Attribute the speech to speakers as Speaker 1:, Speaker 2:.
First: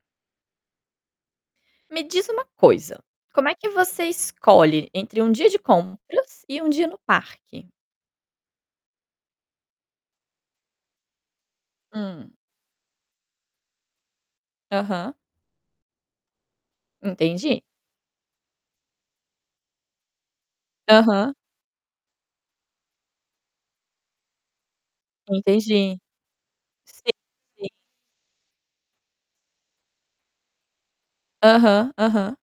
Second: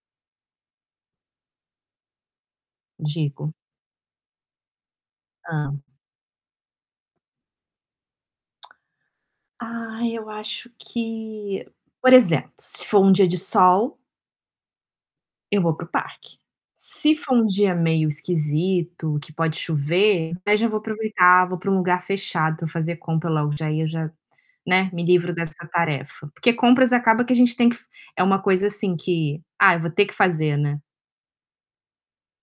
Speaker 1: Me diz uma coisa, como
Speaker 2: Digo.
Speaker 1: é que você escolhe entre um dia de
Speaker 2: Hã.
Speaker 1: compras e um dia no parque?
Speaker 2: Ai eu acho que, por
Speaker 1: Hum.
Speaker 2: exemplo, se for um dia de sol
Speaker 1: Aham.
Speaker 2: eu vou para o parque. Se for um
Speaker 1: Entendi.
Speaker 2: dia meio esquisito, que pode chover, aí já vou
Speaker 1: Aham.
Speaker 2: aproveitar, vou pra um lugar fechado pra fazer compra logo, já ia já, né, me livro dessa
Speaker 1: Entendi.
Speaker 2: tarefa, porque compras
Speaker 1: Sim,
Speaker 2: acaba que a gente
Speaker 1: sim.
Speaker 2: tem f que é uma coisa assim que: "Ah eu vou ter que fazer.", né.
Speaker 1: Aham, aham.